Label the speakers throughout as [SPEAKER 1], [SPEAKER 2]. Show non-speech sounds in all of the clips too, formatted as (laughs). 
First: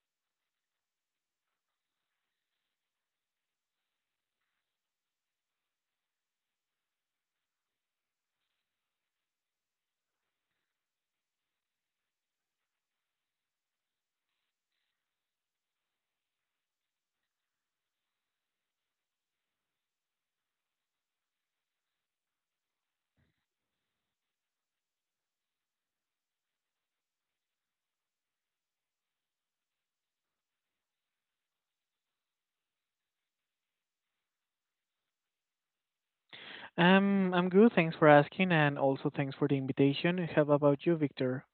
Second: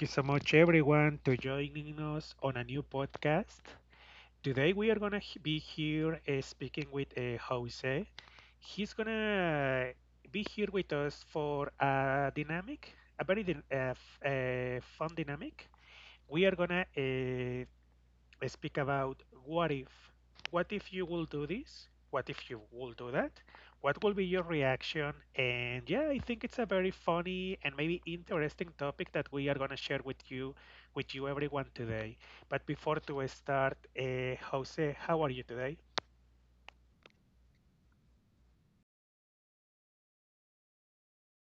[SPEAKER 1] you so much everyone to joining us on a new podcast. Today we are gonna be here speaking with Jose. He's gonna be here with us for a dynamic, a very fun dynamic. We are gonna speak about what if. What if you will do this? What if you will do that? What will be your reaction? And yeah, I think it's a very funny and maybe interesting topic that we are going to share with you everyone today. But before to start, Jose, how are you today?
[SPEAKER 2] I'm good. Thanks for asking, and also thanks for the invitation. How about you, Victor?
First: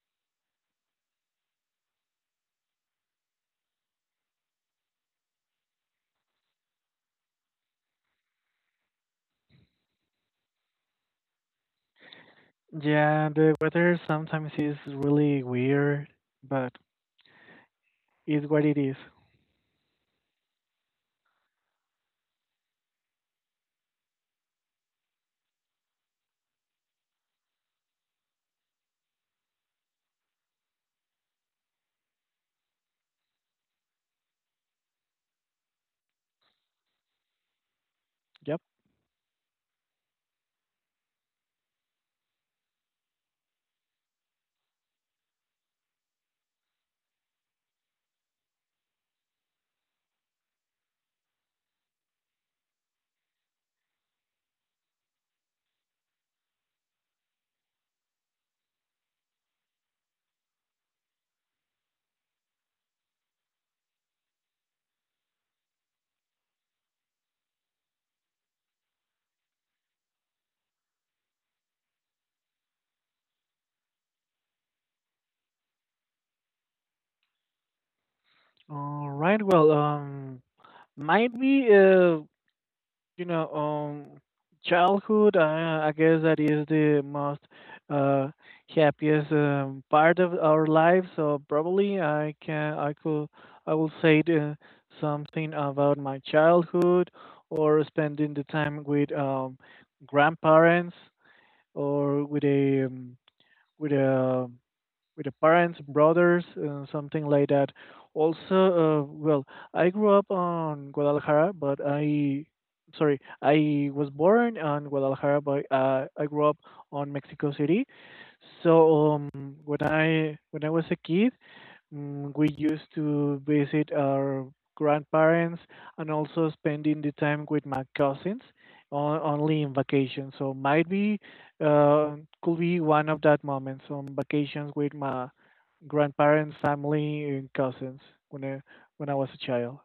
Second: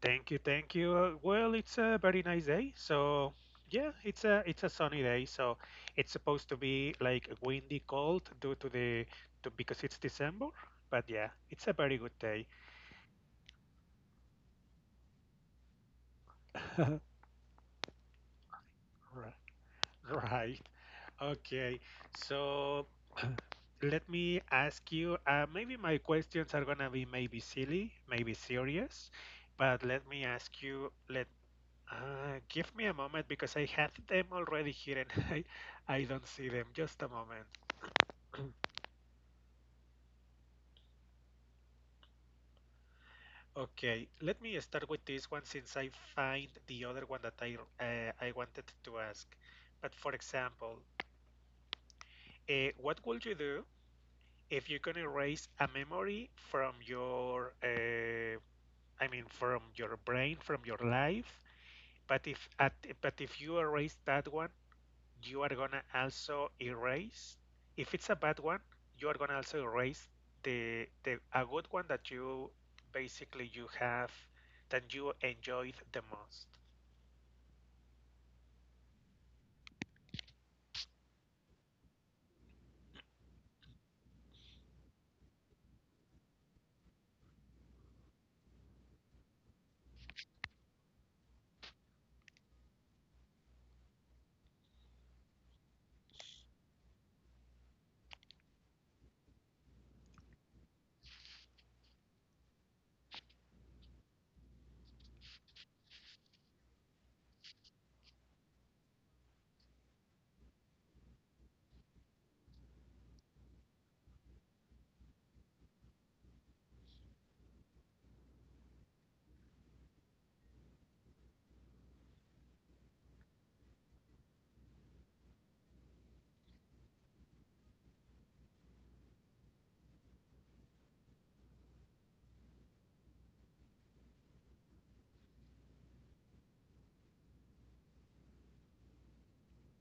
[SPEAKER 1] Thank you, thank you. Well, it's a very nice day. So, yeah, it's a sunny day. So, it's supposed to be like windy, cold due to the to, because it's December. But yeah, it's a very good day.
[SPEAKER 2] Yeah, the weather sometimes is really weird, but
[SPEAKER 1] (laughs)
[SPEAKER 2] is what it is.
[SPEAKER 1] Ri- Right. Okay. So, let me ask you. Maybe my questions are gonna be maybe silly, maybe serious, but let me ask you. Let Give me a moment because I had them already here and (laughs) I don't see them. Just a moment.
[SPEAKER 2] Yep.
[SPEAKER 1] Okay, let me start with this one since I find the other one that I wanted to ask. But for example, what would you do if you can erase a memory from your I mean from your brain, from your life? But if at, but if you erase that one, you are gonna also erase if it's a bad one you are gonna also erase the a good one that you basically you have that you enjoyed the most.
[SPEAKER 2] All right. Well, might be. You know, um, childhood, I guess that is the most uh, happiest part of our life. So probably I could, I will say something about my childhood, or spending the time with grandparents, or with a with the parents, brothers, something like that. Also, well, I grew up on Guadalajara, but I was born on Guadalajara, but I grew up on Mexico City. So when I was a kid, we used to visit our grandparents, and also spending the time with my cousins only in vacation. So might be, uh, could be one of that moments on vacations with my grandparents, family, and cousins when I, when I was a child.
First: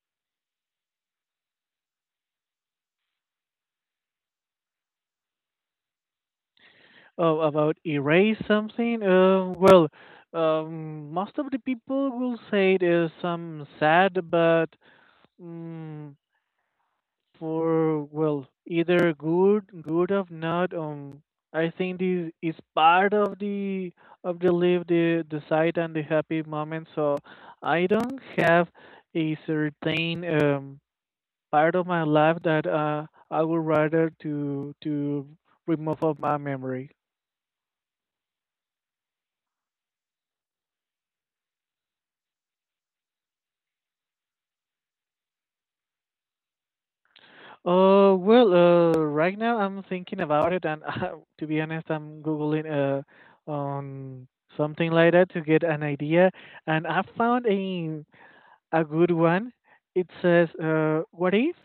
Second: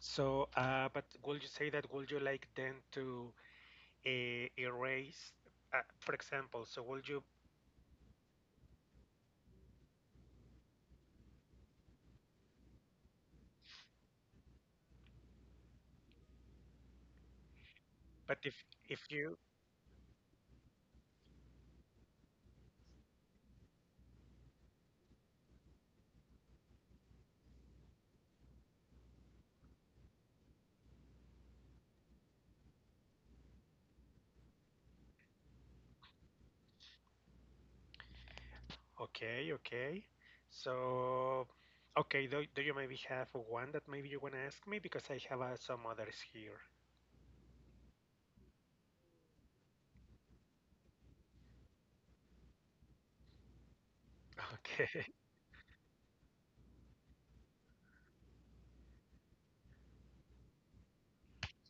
[SPEAKER 1] So but would you say that would you like then to erase for example, so would you,
[SPEAKER 2] Oh, about erase something? Most of the people will say it is some sad, but, mm, for
[SPEAKER 1] but
[SPEAKER 2] well
[SPEAKER 1] if
[SPEAKER 2] either
[SPEAKER 1] you
[SPEAKER 2] good or not. I think this is part of the live the side and the happy moment, so I don't have a certain part of my life that I would rather to remove of my memory.
[SPEAKER 1] okay, okay. So okay, do you maybe have one that maybe you want to ask me, because I have some others here?
[SPEAKER 2] Right now I'm thinking about it, and (laughs) to be honest, I'm googling on
[SPEAKER 1] (laughs)
[SPEAKER 2] something
[SPEAKER 1] Okay.
[SPEAKER 2] like that to get an idea, and I found a good one. It says, "What if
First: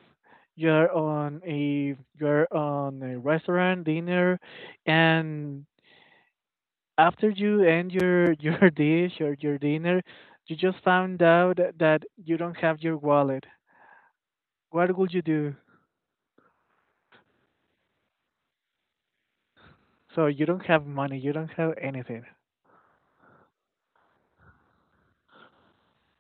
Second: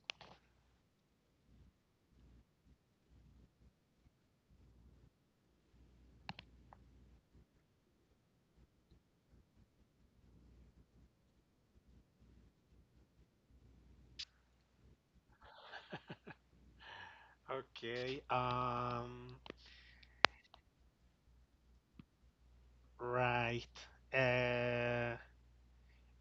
[SPEAKER 2] you're on a restaurant dinner, and after you end your (laughs) your dish or your dinner, you just found out that you don't have your wallet. What would you do?"
[SPEAKER 1] Okay.
[SPEAKER 2] So you don't have money, you don't have anything.
[SPEAKER 1] Right. Uh.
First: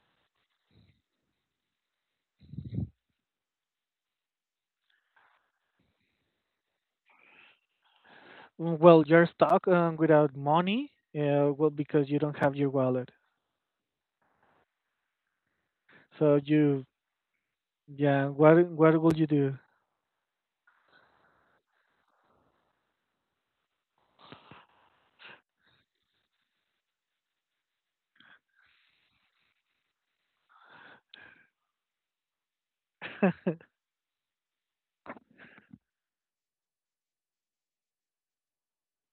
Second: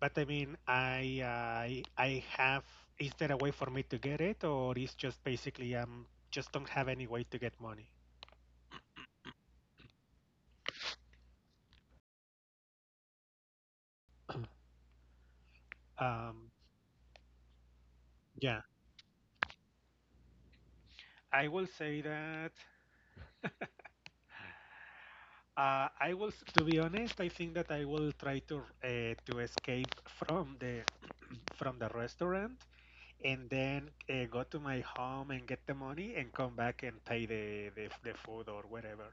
[SPEAKER 1] But I mean, I I have. Is there a way for me to get it, or is just basically just don't have any way to get money?
[SPEAKER 2] Well, you're stuck, without money, because you don't have your wallet. So
[SPEAKER 1] Um.
[SPEAKER 2] you, yeah,
[SPEAKER 1] Yeah.
[SPEAKER 2] what will you do?
[SPEAKER 1] I will say that. I will, to be honest, I think that I will try to escape from the from the restaurant, and then go to my home and get the money and come back and pay the food or whatever.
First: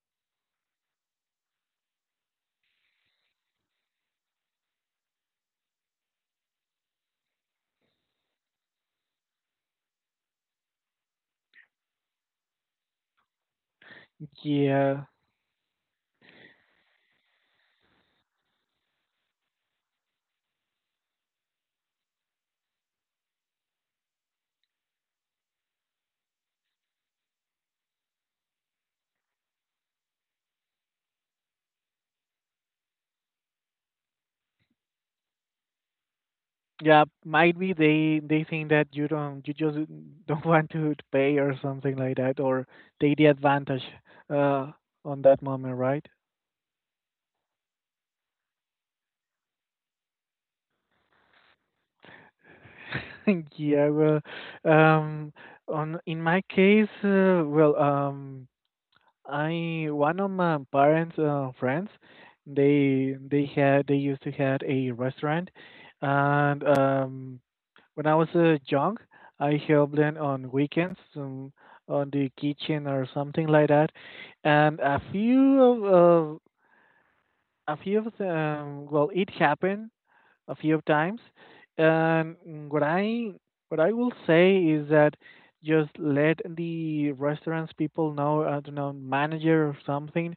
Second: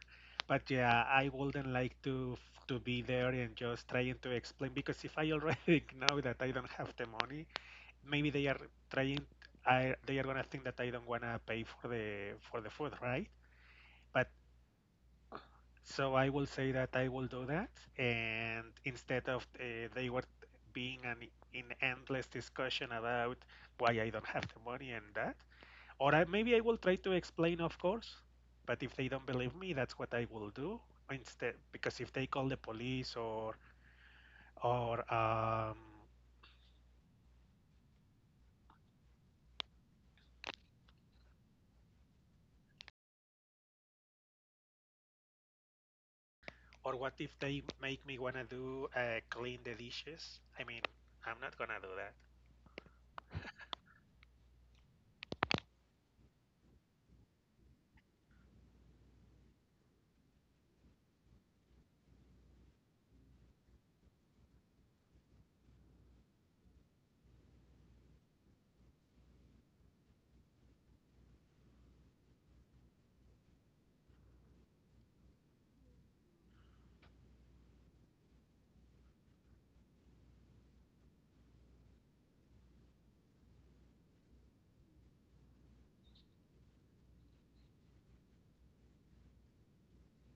[SPEAKER 1] But yeah, I wouldn't like to be there and just trying to explain, because if I already (laughs) know that I don't have the money, maybe they are trying, I they are gonna think that I don't wanna pay for the food, right? But
[SPEAKER 2] Yeah,
[SPEAKER 1] so I will say that I will do that, and instead of they were being an in endless discussion about why I don't have the money and that. Or I, maybe I will try to explain, of course. But if they don't believe me, that's what I will do instead. Because if they call the police or um,
[SPEAKER 2] yeah, might be they think that you just don't (laughs) want to pay or something like that, or take the advantage, uh, on that moment, right?
[SPEAKER 1] or what if they make me wanna do clean the dishes? I mean, I'm not gonna do that.
[SPEAKER 2] (laughs) Yeah, well, um, on in my case, I one of my parents' friends, they used to had a restaurant, and when I was young, I helped them on weekends, on the kitchen or something like that, and a few of them, well, it happened a few times, and what I what I will say is that just let the restaurants people know, I don't know, manager or something,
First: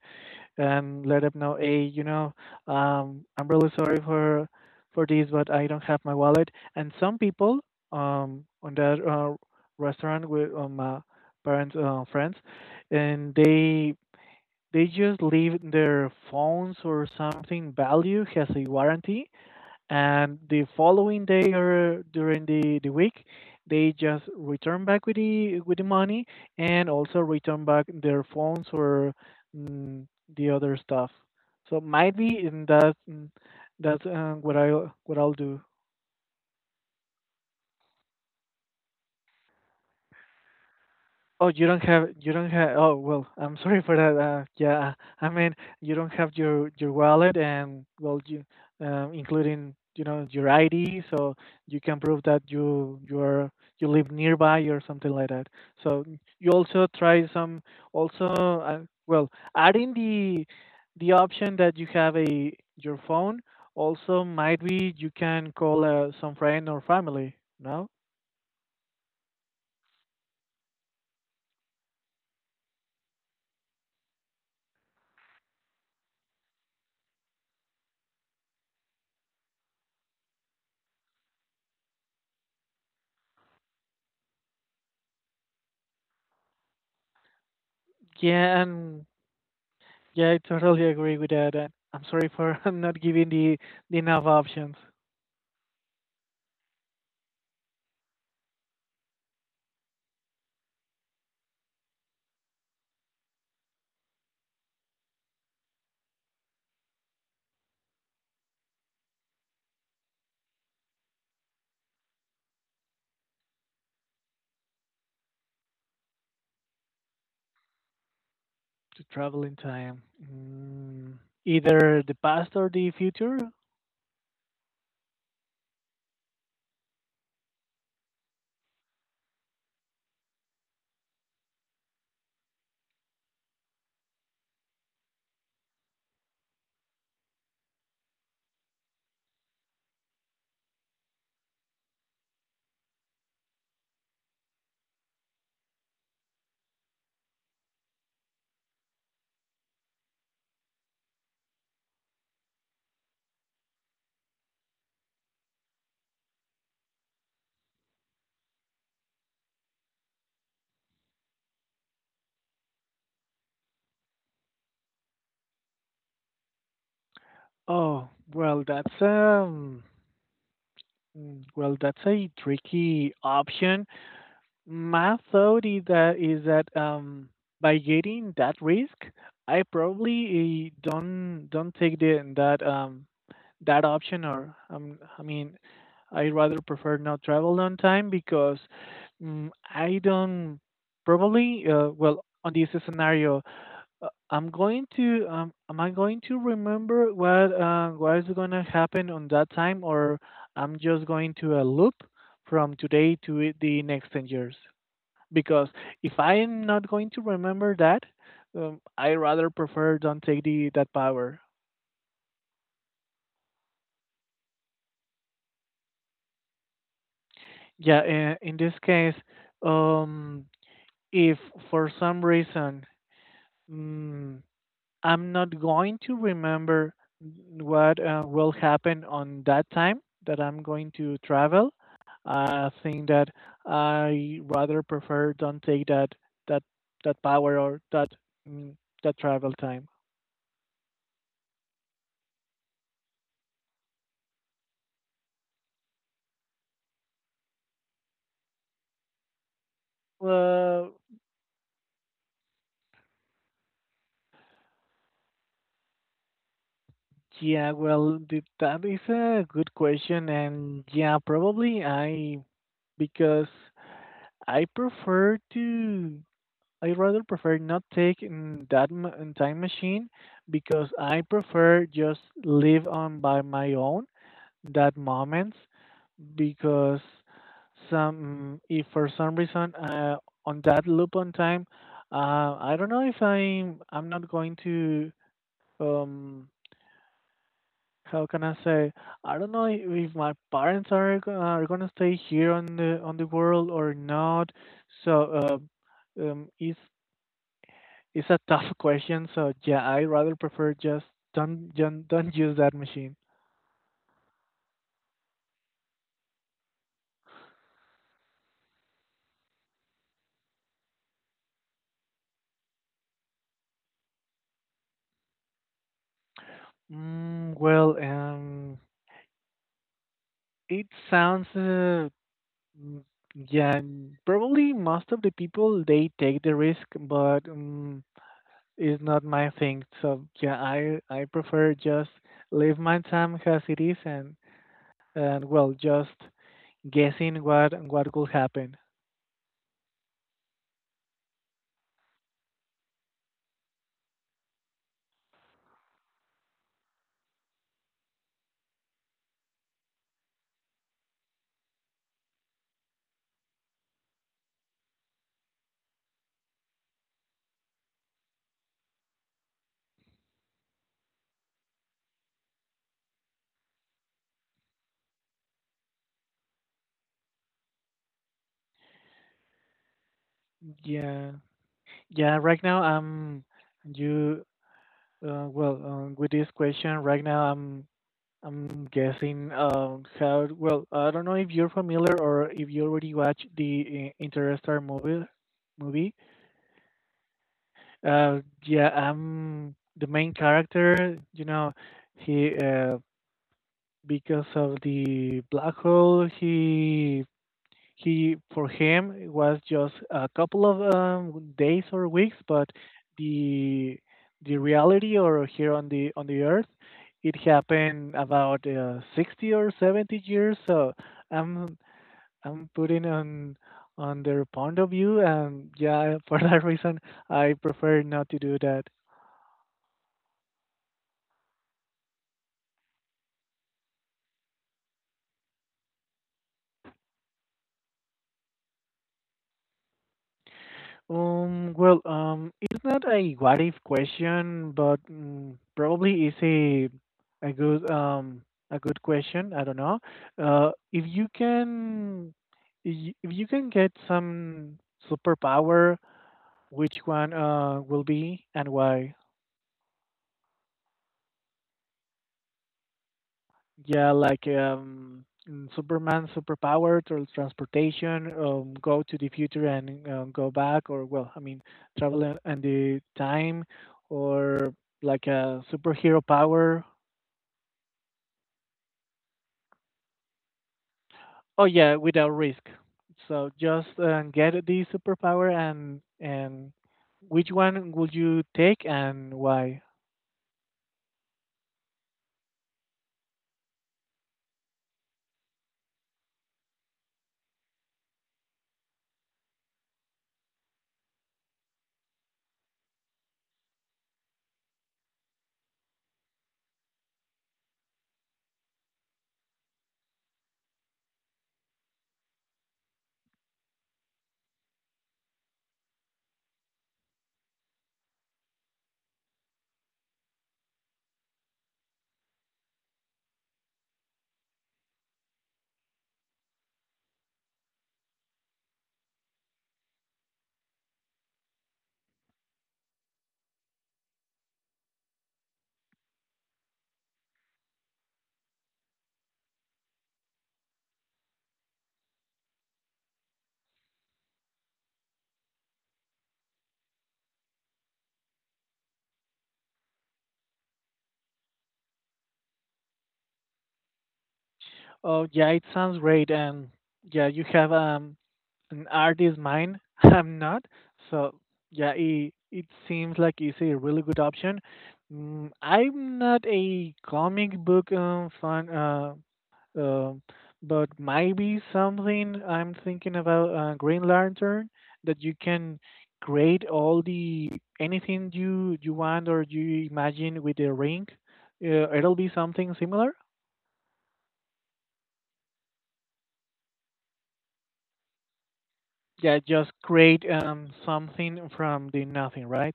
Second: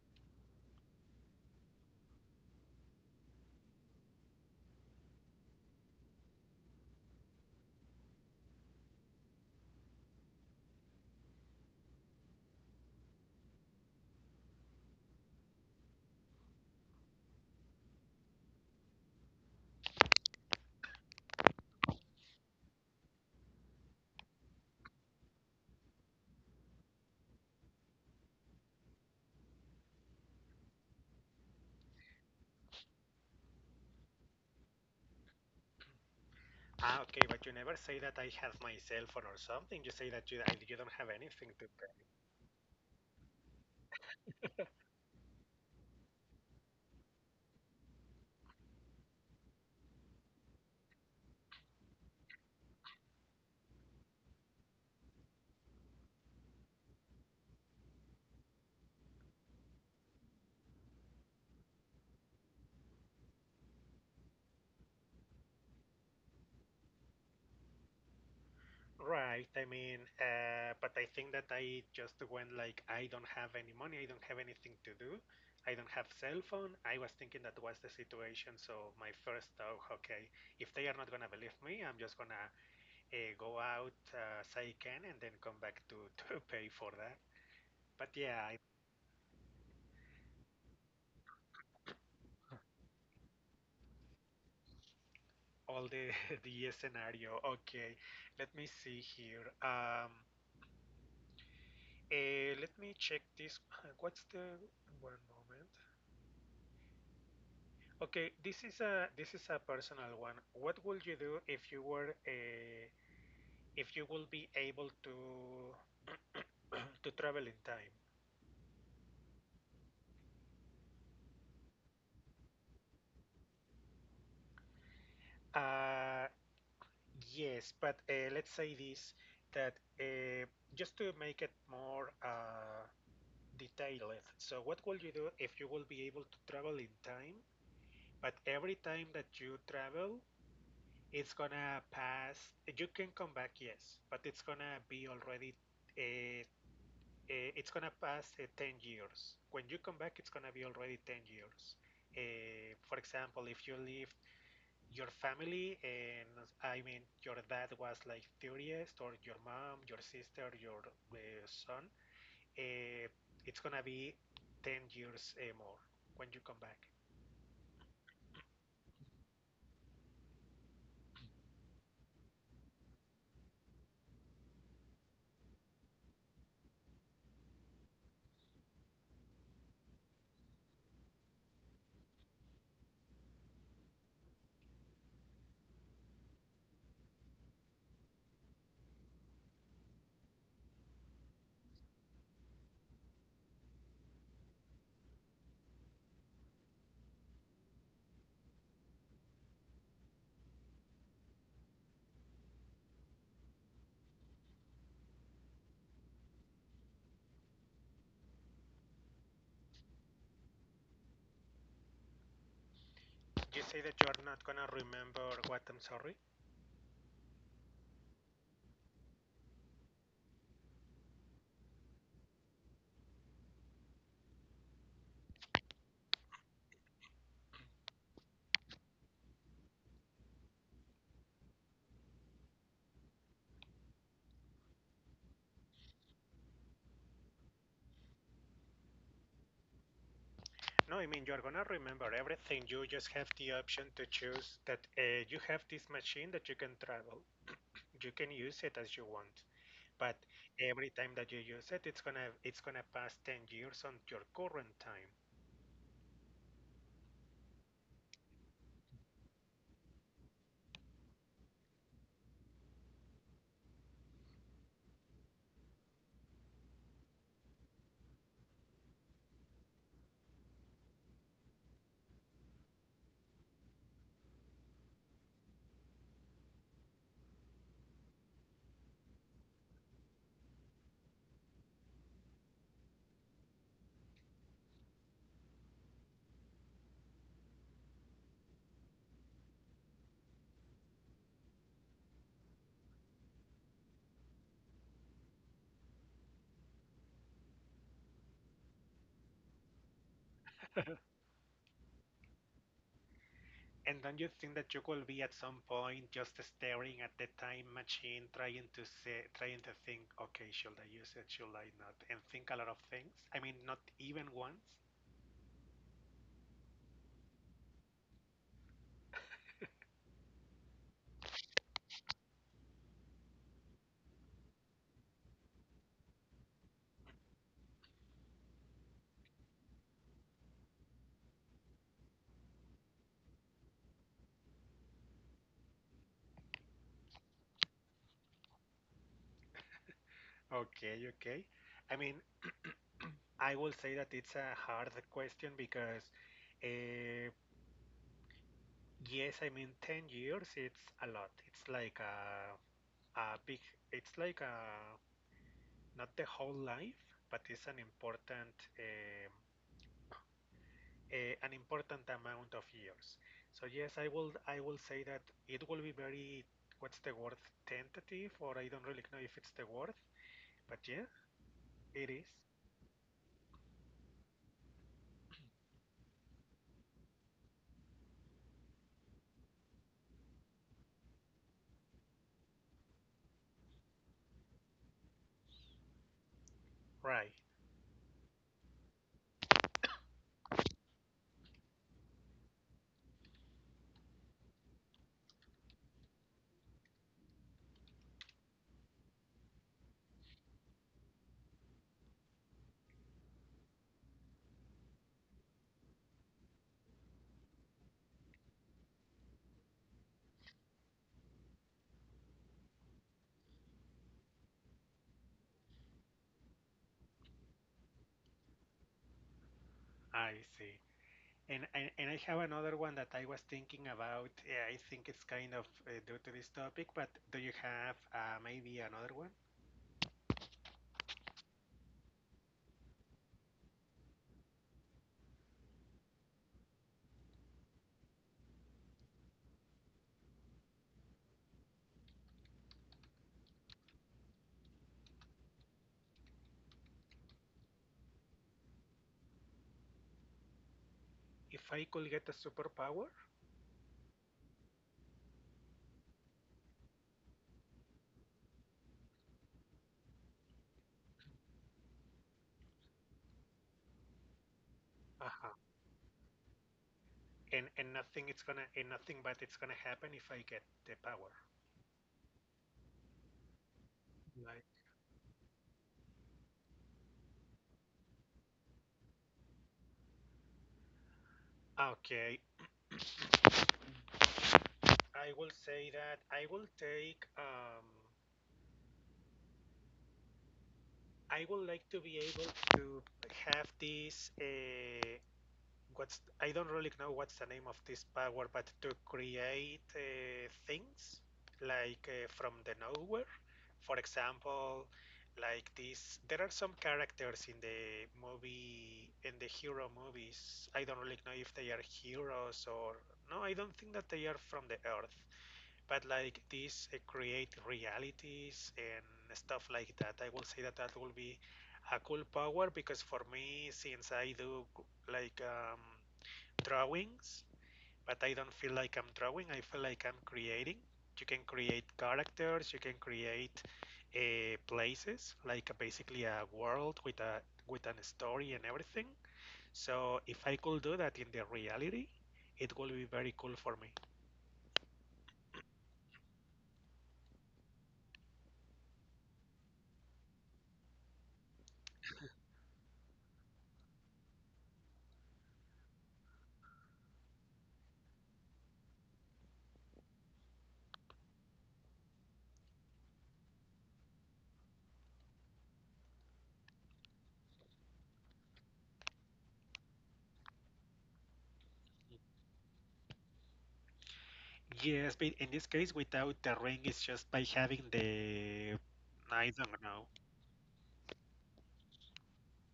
[SPEAKER 2] and let them know, hey, I'm really sorry for this, but I don't have my wallet. And some people, on that restaurant with parents, friends, and they just leave their phones or something value has a warranty, and the following day or during the week, they just return back with the money, and also return back their phones or, mm, the other stuff. So might be in that, that's what I what I'll do.
[SPEAKER 1] Ah, okay, but you never say that I have my cell phone or something. You say that you don't have anything
[SPEAKER 2] Oh,
[SPEAKER 1] to.
[SPEAKER 2] you don't have. Oh, well, I'm sorry for that. Yeah, I mean, you don't have your wallet, and well, you, including your ID, so you can prove that you live nearby or something like that. So you also try some, also, uh, well, adding the option that you have a your phone. Also might be you can call, some friend or family. No?
[SPEAKER 1] Right. I mean, but I think that I just went like, I don't have any money. I don't have anything to do. I don't have cell phone. I was thinking that was the situation. So my first thought, okay, if they are not gonna believe me, I'm just gonna go out as I can and then come back to (laughs) to pay for that. But yeah,
[SPEAKER 2] Yeah, and Yeah, I totally agree with that. And I'm sorry for (laughs) not giving the, enough options
[SPEAKER 1] all the (laughs) the scenario. Okay, let me see here. Let me check this. (laughs) What's the one moment? Okay, this is a personal one. What would you do if you were a, if you will be able to (clears throat) to travel in time?
[SPEAKER 2] to travel in time. Mm, either the past or the future.
[SPEAKER 1] Uh, yes, but let's say this that uh, just to make it more detailed. So, what would you do if you will be able to travel in time? But every time that you travel, it's gonna pass. You can come back, yes, but it's gonna be already uh, it's gonna pass 10 years. When you come back, it's gonna be already 10 years. For example, if you leave your family and I mean your dad was like 30th or your mom, your sister, your uh, son, uh, it's gonna be 10 years more when you come back.
[SPEAKER 2] Oh, well, well, that's a tricky option. My thought is that, by getting that risk, I probably, don't take the that that option, or, I mean, I rather prefer not travel on time because, I don't probably. Well, on this scenario, I'm going to. Am I going to remember what, what is going to happen on that time, or I'm just going to a loop from today to the next 10 years, because if I'm not going to remember that, I rather prefer don't take the that power.
[SPEAKER 1] You say that you're not gonna remember what? I'm sorry?
[SPEAKER 2] Yeah, in this case, um, if for some reason, mm, I'm not going to remember what, will happen on that time that I'm going to travel, I think that I rather prefer don't take that that power, or that, mm, that travel time.
[SPEAKER 1] No, I mean you're gonna remember everything. You just have the option to choose that you have this machine that you can travel, you can use it as you want, but every
[SPEAKER 2] Well,
[SPEAKER 1] time that you use it, it's gonna pass 10 years on your current time.
[SPEAKER 2] yeah, well, that is a good question, and yeah, probably I, because I prefer to. I rather prefer not take, that time machine, because I prefer just live on by my own that moments, because some if for some reason, on that loop on time, I don't know if I'm not going to, um how can I say? I don't know if my parents are gonna stay here on the world or not. So, uh, um, it's it's a (laughs) tough question. So yeah, I rather prefer just don't use that machine.
[SPEAKER 1] And don't you think that you will be at some point just staring at the time machine, trying to say, trying to think, okay, should I use it? Should I not? And think a lot of things. I mean, not even once.
[SPEAKER 2] Mm, well, um, it sounds, mm, yeah, probably most of the people they take the risk, but it's not my thing. So yeah, I prefer just live my time as it is, and well, just guessing what could happen.
[SPEAKER 1] Okay, okay. I mean, I will say that it's a hard question because, uh, yes, I mean, 10 years, it's a lot. It's like a big, it's like a not the whole life but it's an important um, a, an important amount of years. So yes, I will say that it will be very, what's the word, tentative, or I don't really know if it's the word, but yeah,
[SPEAKER 2] Yeah,
[SPEAKER 1] it is.
[SPEAKER 2] yeah. Right now, I'm you. With this question, right now, I'm guessing, how. Well, I don't know if you're familiar or if you already watched the, Interstellar movie. Movie.
[SPEAKER 1] Right.
[SPEAKER 2] Yeah, I'm the main character. You know, he, because of the black hole, he for him it was just a couple of, days or weeks. But the the reality, or here on the earth, it happened about, 60 or 70 years. So i'm I'm putting on their point of view, and yeah, (laughs) for that reason I prefer not to do that.
[SPEAKER 1] I see. And I have another one that I was thinking about. I think it's kind of due to this topic, but do you have maybe another one?
[SPEAKER 2] It's not a what if question, but, probably is a good um a good question. I don't know. If you can if you can get some superpower, which one will be, and why?
[SPEAKER 1] If I could get a superpower,
[SPEAKER 2] Yeah, like, Superman superpower, transportation, go to the future and, go back, or well, I mean, travel and the time, or like
[SPEAKER 1] uh
[SPEAKER 2] a superhero power.
[SPEAKER 1] and nothing it's gonna, and nothing but it's gonna happen if I get the power.
[SPEAKER 2] Oh yeah, without risk. So just, get
[SPEAKER 1] Right.
[SPEAKER 2] the superpower, and which one would you take, and why?
[SPEAKER 1] Okay. I will say that I will take um, I would like to be able to have this what's, I don't really know what's the name of this power, but to create things like from the nowhere. For example, like this, there are some characters in the movie in the hero movies. I don't really know if they are heroes or no. I don't think that they are from the Earth, but like these create realities and stuff like that. I will say that that will be a cool power because for me, since I do like drawings, but I don't feel like I'm drawing. I feel like I'm creating. You can create characters. You can create places, like a, basically a world with a with an story and everything. So if I could do that in the reality, it will be very cool for me.
[SPEAKER 2] Oh yeah, it sounds great, and yeah, you have, and art is mine. (laughs) I'm not. So yeah, it seems like it's a really good option. I'm not a comic book, fan, uh, but maybe something I'm thinking about, Green Lantern, that you can create all the anything you want or you imagine with the ring. It'll be something similar.
[SPEAKER 1] Yes, but in this case, without the ring, it's just by having the.
[SPEAKER 2] Yeah,
[SPEAKER 1] I
[SPEAKER 2] just
[SPEAKER 1] don't know.
[SPEAKER 2] create, something from the nothing, right?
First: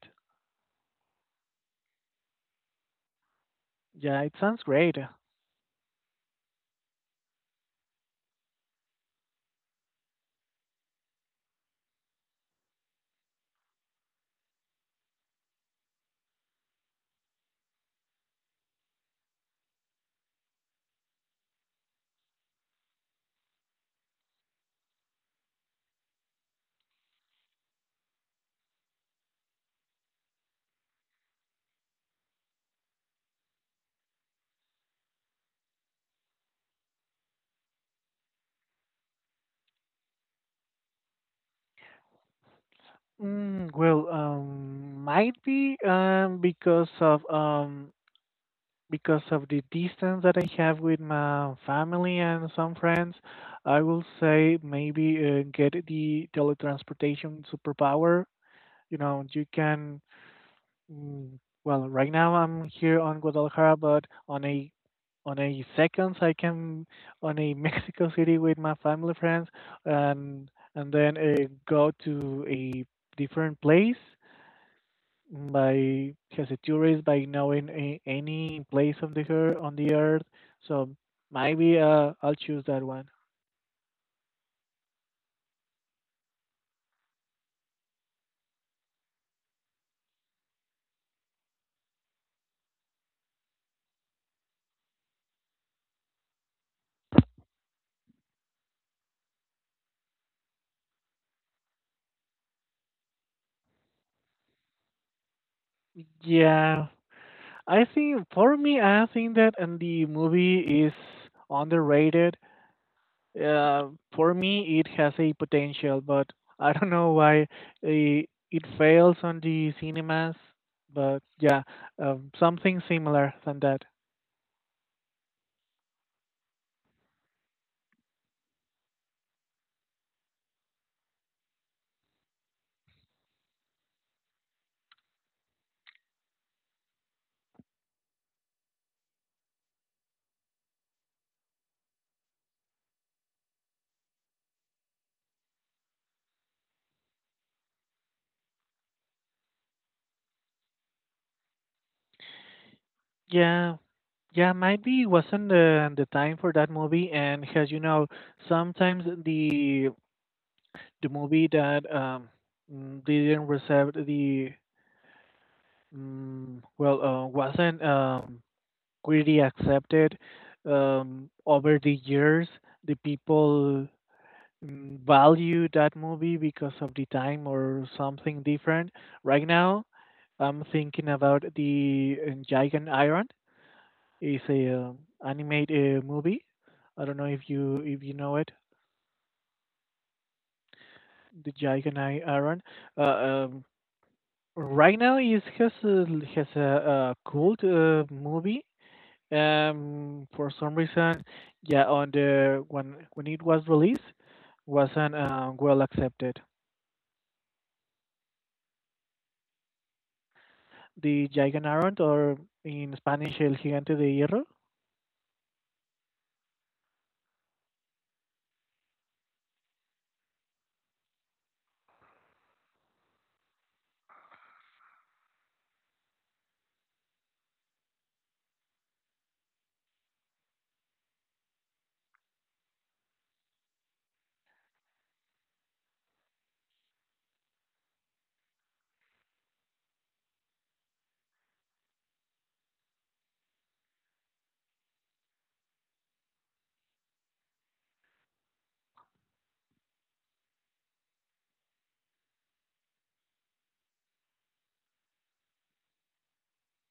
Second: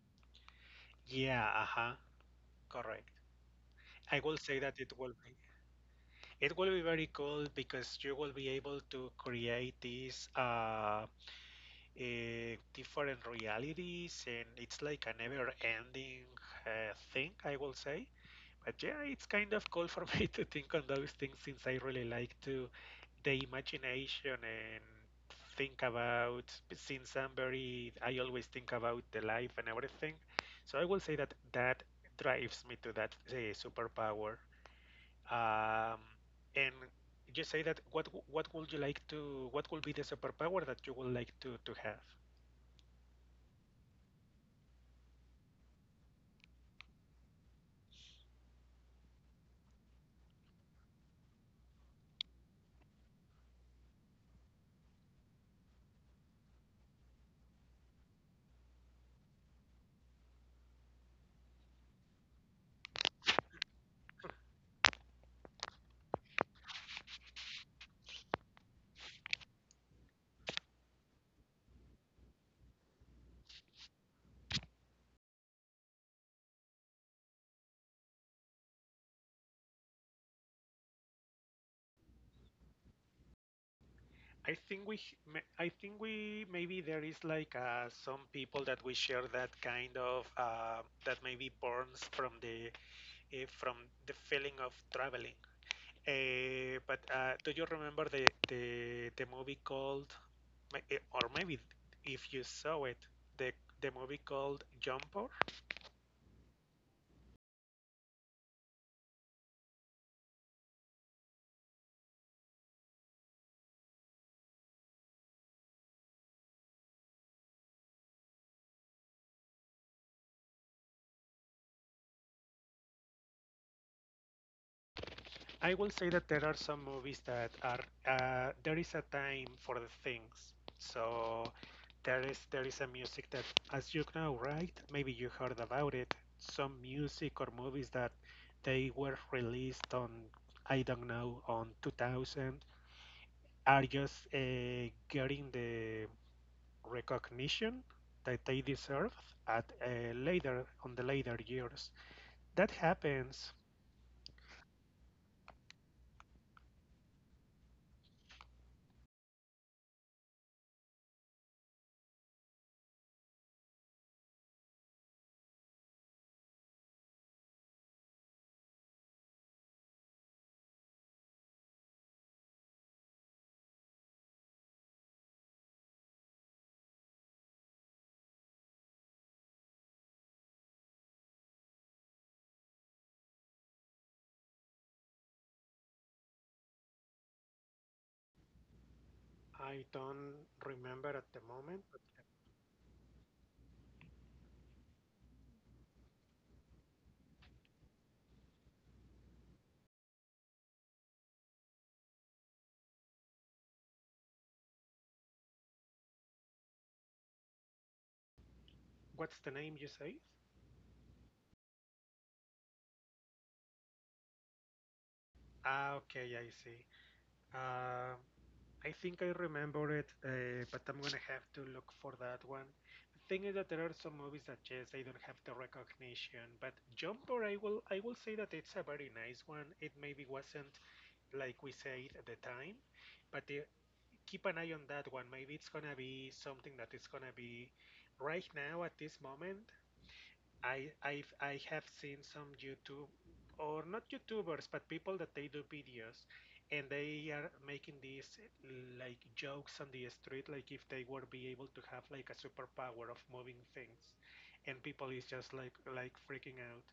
[SPEAKER 1] Yeah, uh huh. Correct. I
[SPEAKER 2] Yeah, it
[SPEAKER 1] will say
[SPEAKER 2] sounds
[SPEAKER 1] that
[SPEAKER 2] great.
[SPEAKER 1] it will be. It will be very cool because you will be able to create these different realities, and it's like a never-ending thing, I will say. But yeah, it's kind of cool for (laughs) me to think on those things since I really like to the imagination and think about. Since I'm very, I always think about the life and everything, so I will say that that drives me to that superpower. Um, and just say that what would you like to what would be the superpower that you would like to have?
[SPEAKER 2] Might be, because of the distance that I have with my family and some friends, I will say maybe, get the teletransportation superpower. You know, you can. Well, right now I'm here on Guadalajara, but on a seconds I can on a (laughs) Mexico City with my family friends, and and then, go to a different place by as a tourist by knowing any place on the on the earth. So maybe, I'll choose that one.
[SPEAKER 1] I think we I think we maybe there is like some people that we share that kind of that maybe burns from the feeling of traveling. But do you remember the movie called or maybe if you saw it the the movie called Jumper?
[SPEAKER 2] Yeah, I think for me, I think that and the movie is underrated. Uh, for me, it has a potential, but I don't know why it fails on the cinemas. But yeah, something similar than that.
[SPEAKER 1] I will say that there are some movies that are there is a time for the things. So there is a music that, as you know, right? Maybe you heard about it. Some music or movies that they were released on, I don't know, on 2000, are just getting the recognition that they deserve at later on the later years. That happens.
[SPEAKER 2] Yeah, Yeah, maybe it wasn't the time for that movie, and as you know, sometimes the movie that, didn't receive the, well, wasn't, really accepted, over the years, the people, value that movie because of the time or something different. Right now, I'm thinking about the, Giant Iron. Is a, animate, movie. I don't know if you know it,
[SPEAKER 1] I don't remember at the
[SPEAKER 2] the
[SPEAKER 1] moment.
[SPEAKER 2] Giganai Aaron. Uh, um, right now, it has a cult, movie. For some reason, yeah, on the when it was released, wasn't, well accepted.
[SPEAKER 1] What's the name you say?
[SPEAKER 2] The Giganai Aaron, or in Spanish El Gigante de Hierro.
[SPEAKER 1] Ah, okay, I see. Uh, I think I remember it, but I'm gonna have to look for that one. The thing is that there are some movies that yes, I don't have the recognition, but Jumper, I will say that it's a very nice one. It maybe wasn't like we said at the time, but keep an eye on that one. Maybe it's gonna be something that is gonna be right now at this moment. I have seen some YouTube, or not YouTubers, but people that they do videos, and they are making these like jokes on the street, like if they would be able to have like a superpower of moving things, and people is just like freaking out.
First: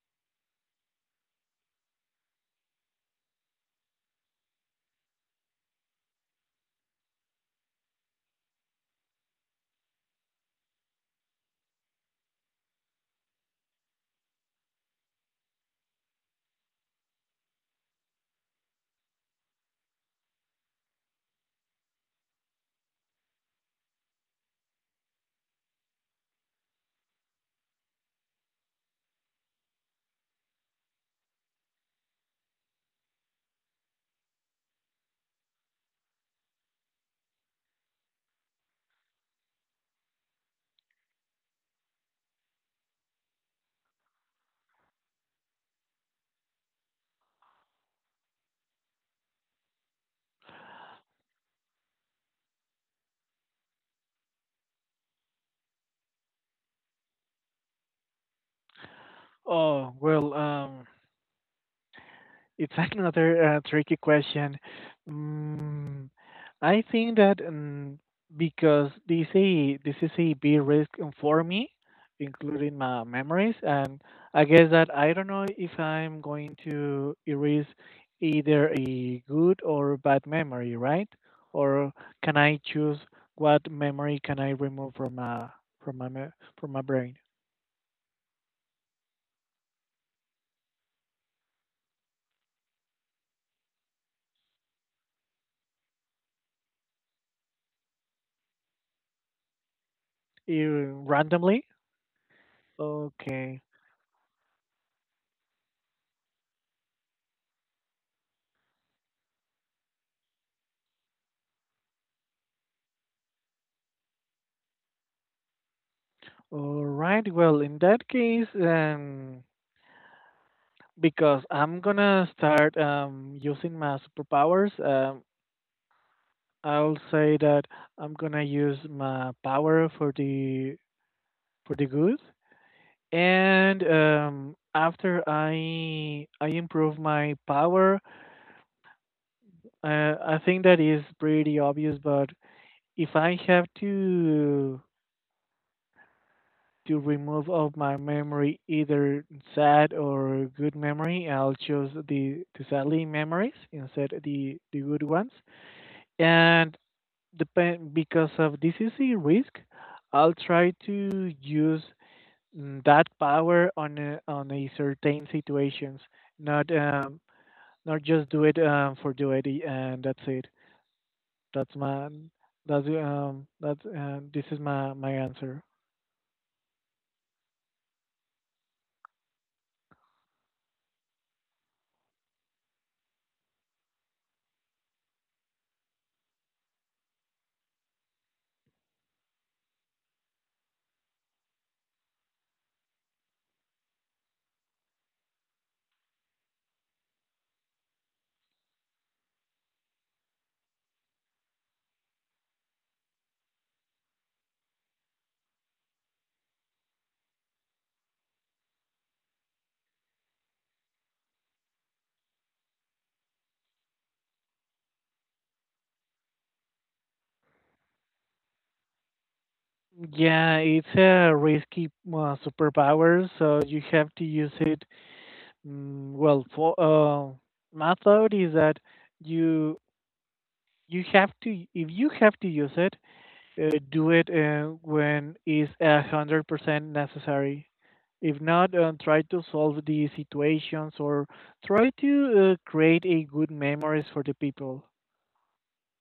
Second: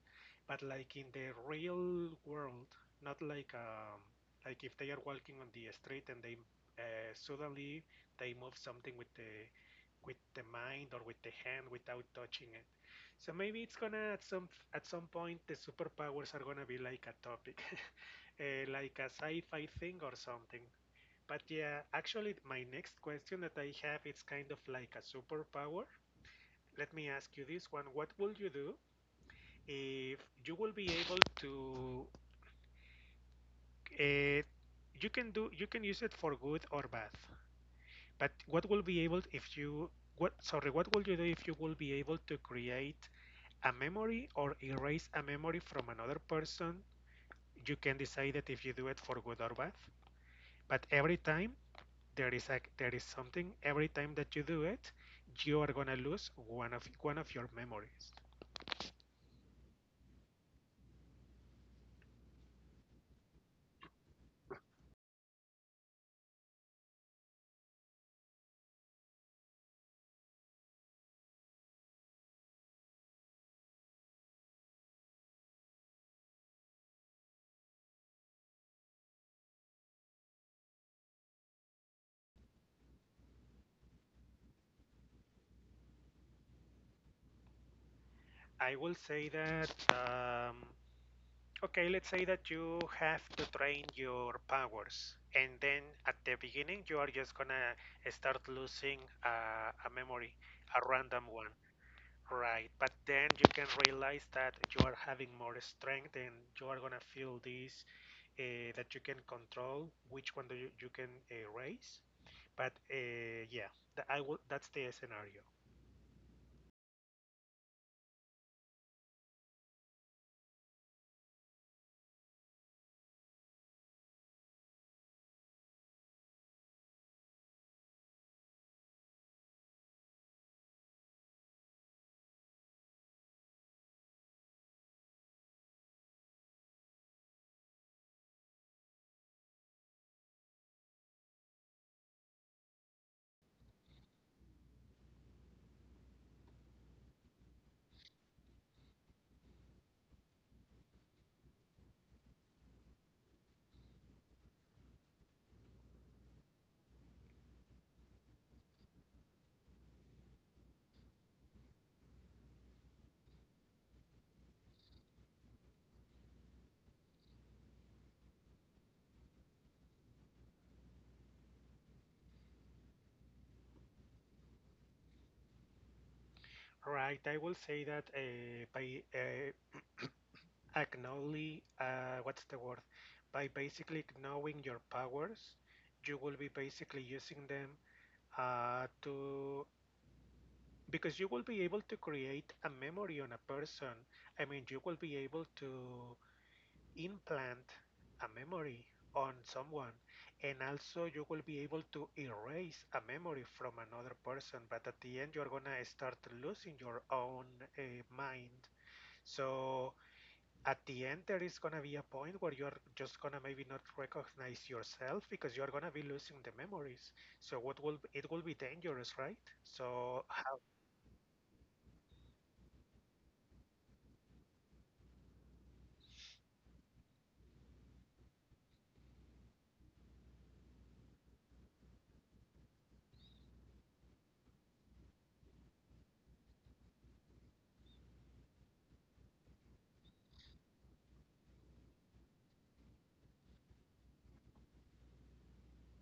[SPEAKER 1] But like in the real world, not like like if they are walking on the street and they suddenly they move something with the mind or with the hand without touching it. So maybe it's gonna at some point the superpowers are gonna be like a topic, (laughs) like a sci-fi thing or something. But yeah, actually, my next question that I have it's kind of like a superpower. Let me ask you this one: what will you do if you will be able to? Uh, you can do you can use it for good or bad. But what will be able if you what sorry what will you do if you will be able to create a memory or erase a memory from another person? You can decide that if you do it for good or bad. But every time there is something. Every time that you do it, you are gonna lose one of your memories.
[SPEAKER 2] Oh well, it's (laughs) another, tricky question. Mm, I think that because this is a big risk for me, including my memories. And I guess that I don't know if I'm going to erase either a good or bad memory, right? Or can I choose what memory can I remove from my from my me- from my brain.
[SPEAKER 1] I will say that. Um, okay, let's say that you have to train your powers, and then at the beginning you are just gonna start losing a memory, a random one.
[SPEAKER 2] Randomly?
[SPEAKER 1] Right, but then you
[SPEAKER 2] Okay.
[SPEAKER 1] can realize that you are having more strength and you are gonna feel this that you can control which one do you can raise. But yeah, that's the scenario.
[SPEAKER 2] All right. Well, in that case, because I'm gonna start using my superpowers, I'll say that I'm gonna use my power for the good. And after I improve my power, I think that is pretty obvious. But if I have to remove of my memory either sad or good memory. I'll choose the sadly memories instead of the good ones. And depend because of this is a risk, I'll try to use that power on a certain situations, not not just do it for do it and that's it. That's my that's This is my answer.
[SPEAKER 1] Right, I will say that by acknowledging, what's the word? By basically knowing your powers, you will be basically using them to, because you will be able to create a memory on a person. I mean, you will be able to implant a memory on someone, and also you will be able to erase a memory from another person. But at the end, you're gonna start losing your own uh, mind. So at the end, there is gonna be a point where you're just gonna maybe not recognize yourself because you're gonna be losing the memories. So what will it will be dangerous, right? So
[SPEAKER 2] Yeah,
[SPEAKER 1] how?
[SPEAKER 2] it's a risky superpower, so you have to use it. Well, for my thought is that you you have to if you have to use it, do it when it's 100% necessary. If not, try to solve the situations or try to create a good memories for the people.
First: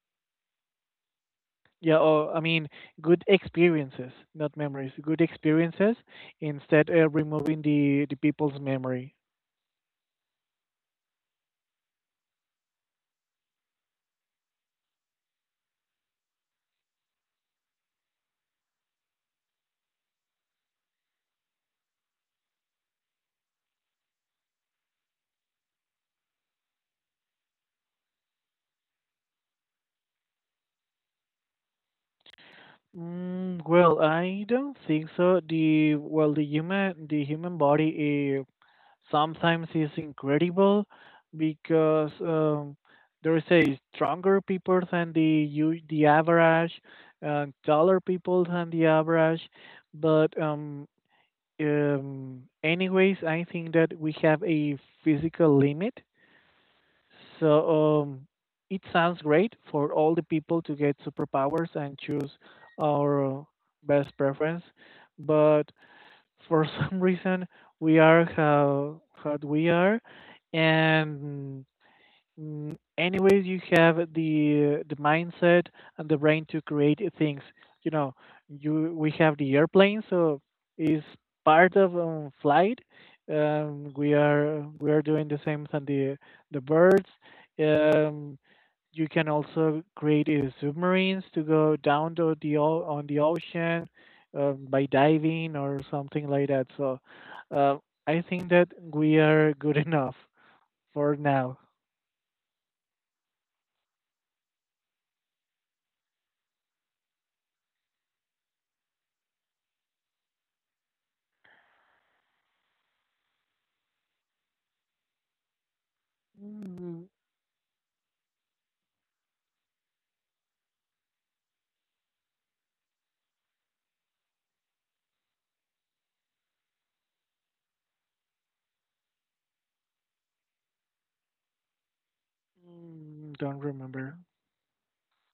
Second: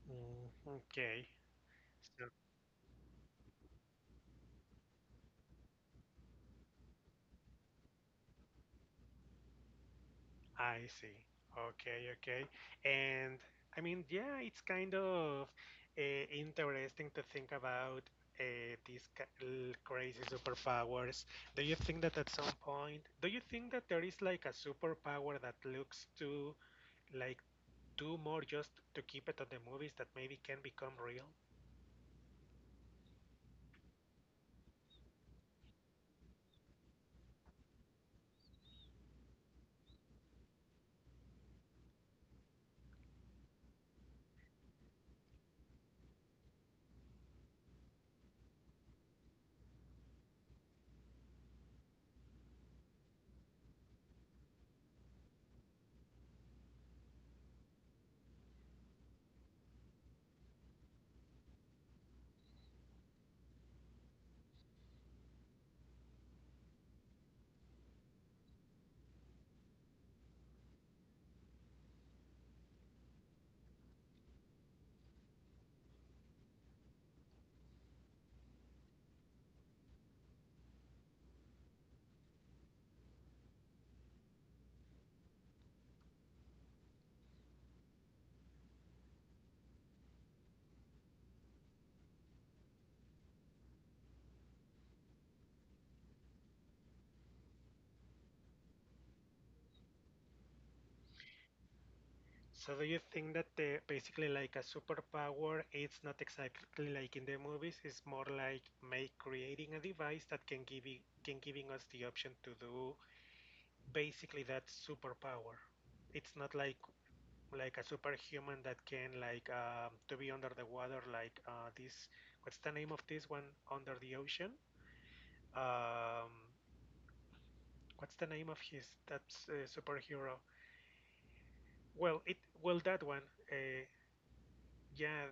[SPEAKER 1] Mm, okay.
[SPEAKER 2] Yeah,
[SPEAKER 1] So
[SPEAKER 2] or I mean, good experiences, not memories. Good experiences instead of removing the people's memory.
[SPEAKER 1] I see. Okay, okay. And I mean, yeah, it's kind of interesting to think about crazy superpowers. Do you think that at some point, do you think that there is like a superpower that looks to like do more just to keep it on the movies that maybe can become real?
[SPEAKER 2] Mm, well, I don't think so. The human body sometimes is incredible because there is a stronger people than the average, taller people than the average, but anyways, I think that we have a physical limit. So it sounds great for all the people to get superpowers and choose our best preference. But for (laughs) some reason, we are how we are. And anyways, you have the mindset and the brain to create things. You know, you we have the airplane, so it's part of flight. We are doing the same on the birds. Um, you can also create submarines to go down to on the ocean by diving or something like that. So, uh, I think that we are good (laughs) enough for now.
[SPEAKER 1] So do you think that the basically like a superpower, it's not exactly like in the movies, it's more like make creating a device that can give it, can giving us the option to do basically that superpower. It's not like a superhuman that can like to be under the water like this. What's the name of this one under the ocean? Um, what's the name of his that superhero? Well, it well that one.
[SPEAKER 2] Mm, don't
[SPEAKER 1] Uh,
[SPEAKER 2] remember.
[SPEAKER 1] Yeah.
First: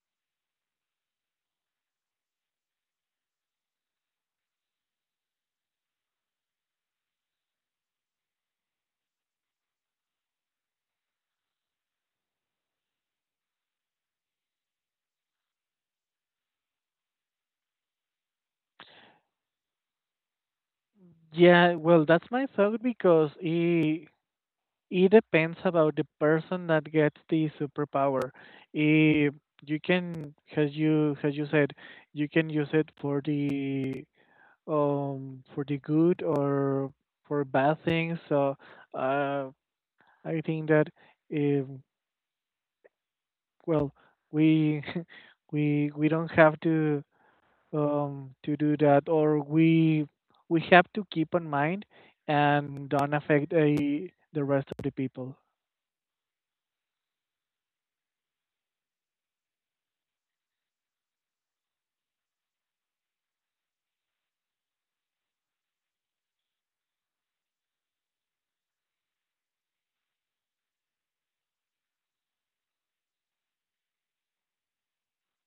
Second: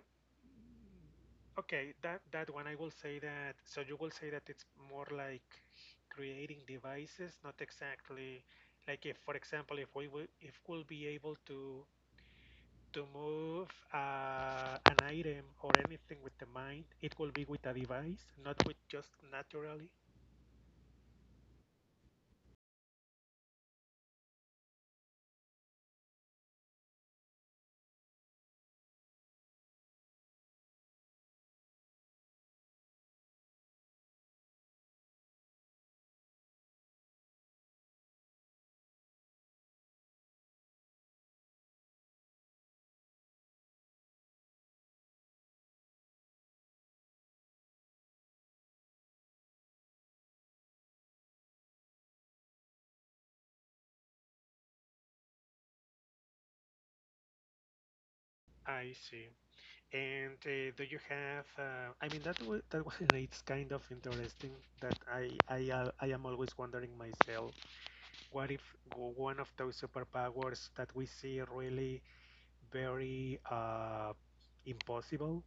[SPEAKER 1] Okay, that one I will say that. So you will say that it's more like creating devices, not exactly like if, for example, if we'll be able to move an item or anything with the mind, it will be with a device, not with just naturally.
[SPEAKER 2] Yeah, well, that's my thought because it depends about the person that gets the superpower. If you can, as you said, you can use it for the good or for bad things. So, uh, I think that if well, we (laughs) we don't have to do that, or we have to keep in mind and don't affect the rest of the people.
[SPEAKER 1] I see. And do you have? I mean, that (laughs) one it's kind of interesting that I am always wondering myself. What if one of those superpowers that we see really very impossible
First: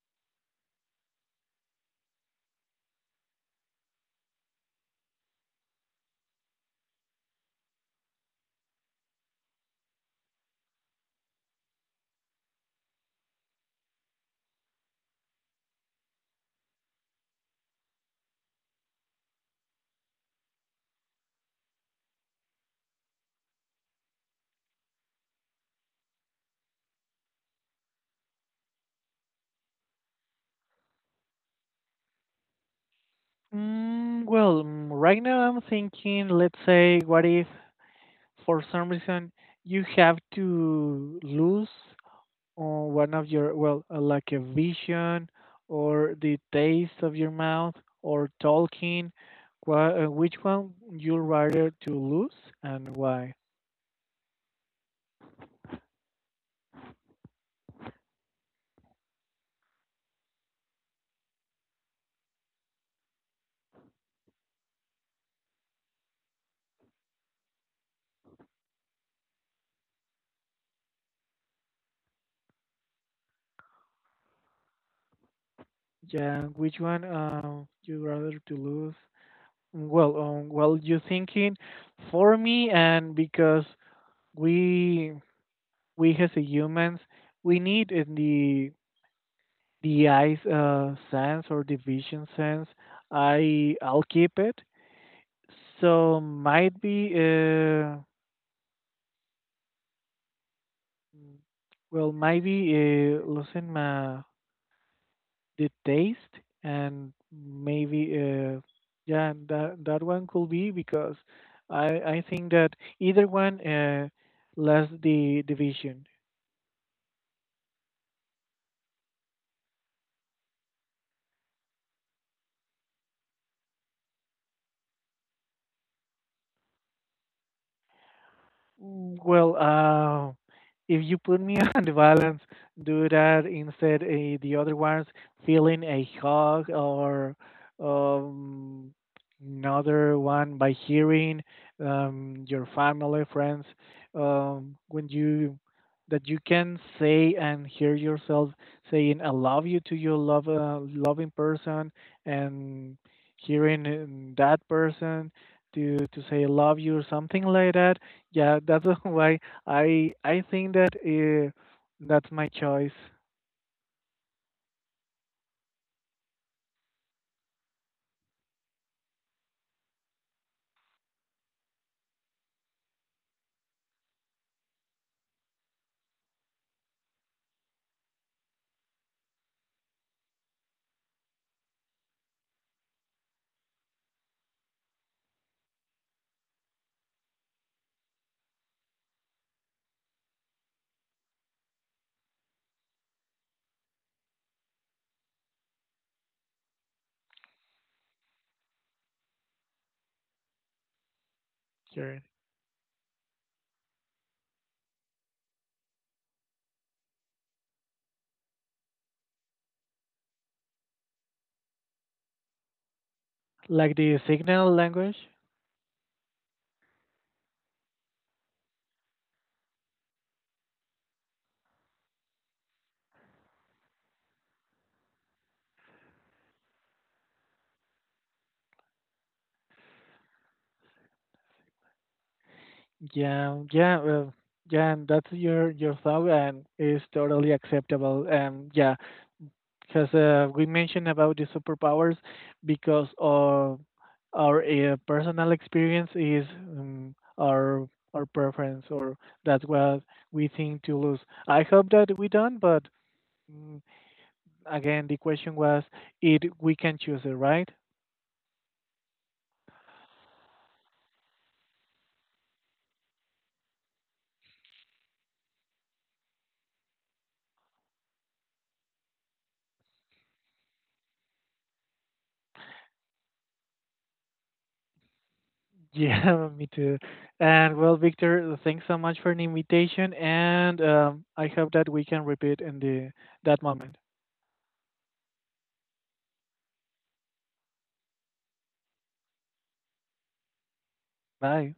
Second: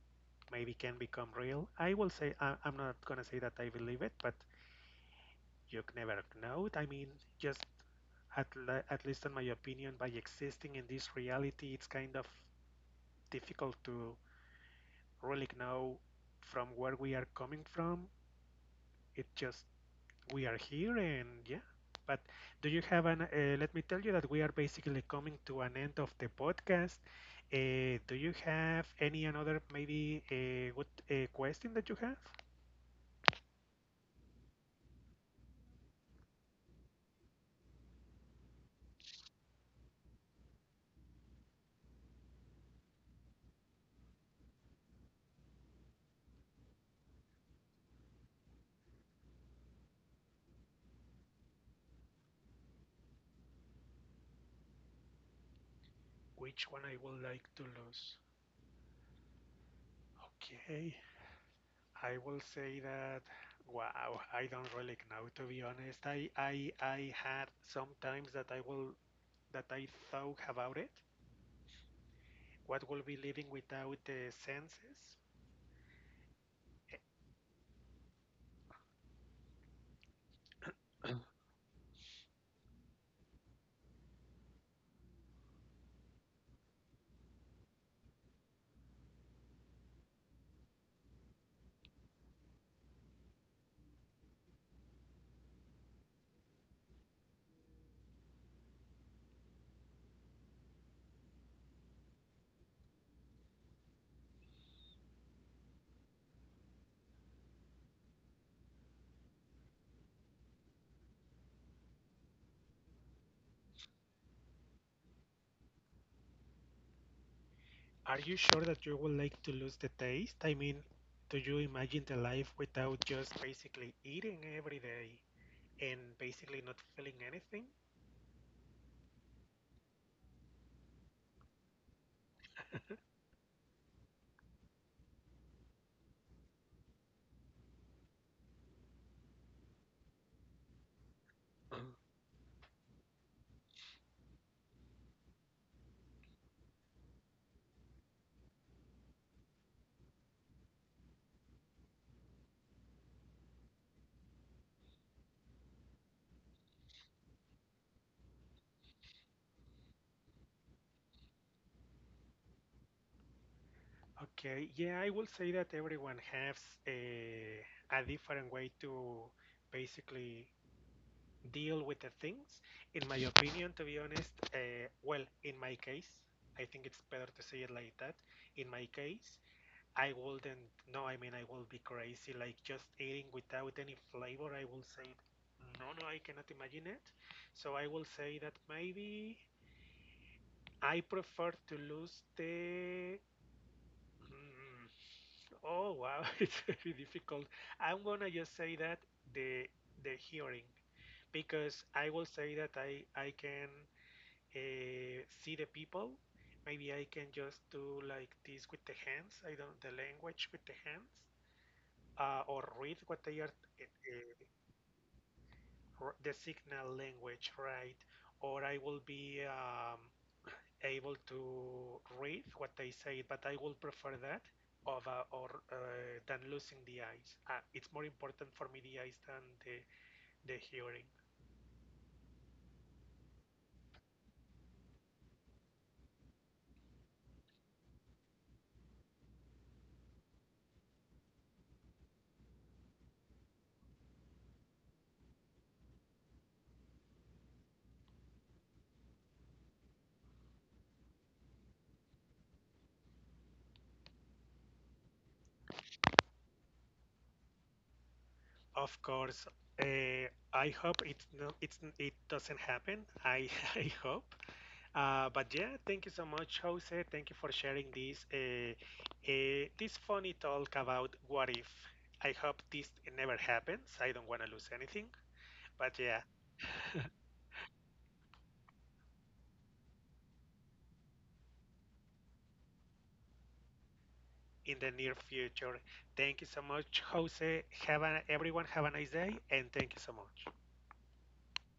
[SPEAKER 1] maybe can become real? I will say, I'm not gonna say that I believe it, but you never know it. I mean, just at least in my opinion, by existing in this reality, it's kind of difficult to really know from where we are coming from. It just we are here and yeah, but do you have an let me tell you that we are basically coming to an end of the podcast. Do you have any another maybe a good question that you have?
[SPEAKER 2] Well, right now I'm thinking, let's say, what if for some reason you have to lose on one of your, well, like a vision or the taste of your mouth or talking, which one you rather to lose and why?
[SPEAKER 1] Which one I would like to lose? Okay, I will say that wow, I don't really know, to be honest. I had sometimes that I will that I thought about it. What will be living without the senses?
[SPEAKER 2] Yeah, which one you rather to lose? Well, well, you
[SPEAKER 1] (coughs)
[SPEAKER 2] thinking for me, and because we we as a humans, we need in the eyes sense or the vision sense. I'll keep it. So might be well, maybe losing my the taste and maybe yeah and that one could be because i I think that either one less the division.
[SPEAKER 1] Are you sure that you would like to lose the taste? I mean, do you imagine the life without just basically eating every day and basically not feeling anything? (clears throat)
[SPEAKER 2] Well, if you put me (laughs) on the balance, do that instead. The other ones feeling a hug or um, another one by hearing your family, friends, when you that you can say and hear yourself saying "I love you" to your love loving person and hearing that person to say "I love you" or something like that, yeah, that's (laughs) why I think that that's my choice.
[SPEAKER 1] Okay, yeah, I will say that everyone has a, a different way to basically deal with the things. In my opinion, to be honest, well, in my case, I think it's better to say it like that. In my case, I wouldn't. No, I mean I will be crazy. Like just eating without any flavor, I will say no, no, I cannot imagine it. So I will say that maybe I prefer to lose the. Mm, oh wow, (laughs) it's very difficult. I'm gonna just say that the the hearing, because I
[SPEAKER 2] Sure.
[SPEAKER 1] will say that I can see the people. Maybe I can just do like this with the hands. I don't the language with the hands or read what they are
[SPEAKER 2] Like the signal language.
[SPEAKER 1] the signal language, right? Or I will be able to read what they say, but I will prefer that of or than losing the eyes. It's more important for me the eyes than the hearing.
[SPEAKER 2] Yeah, yeah, well, yeah. And that's your thought, and is totally acceptable. And yeah, because we mentioned about the superpowers because of our personal experience is um, our our preference, or that's what we think to lose. I hope that we don't, but. mm, Again, the question was if we can choose it, right?
[SPEAKER 1] Of course, uh, I hope it's no, it's it doesn't happen. I (laughs) I hope. But yeah, thank you so much, Jose. Thank you for sharing this this funny talk about what if. I hope this never happens. I don't want to lose anything. But yeah,
[SPEAKER 2] Yeah, (laughs) me too. And well, Victor, thanks so much for the invitation, and I hope that we can repeat in the that moment.
[SPEAKER 1] in the near future. Thank you so much, Jose. Have a, everyone have a nice day, and thank you so much.
[SPEAKER 2] Bye.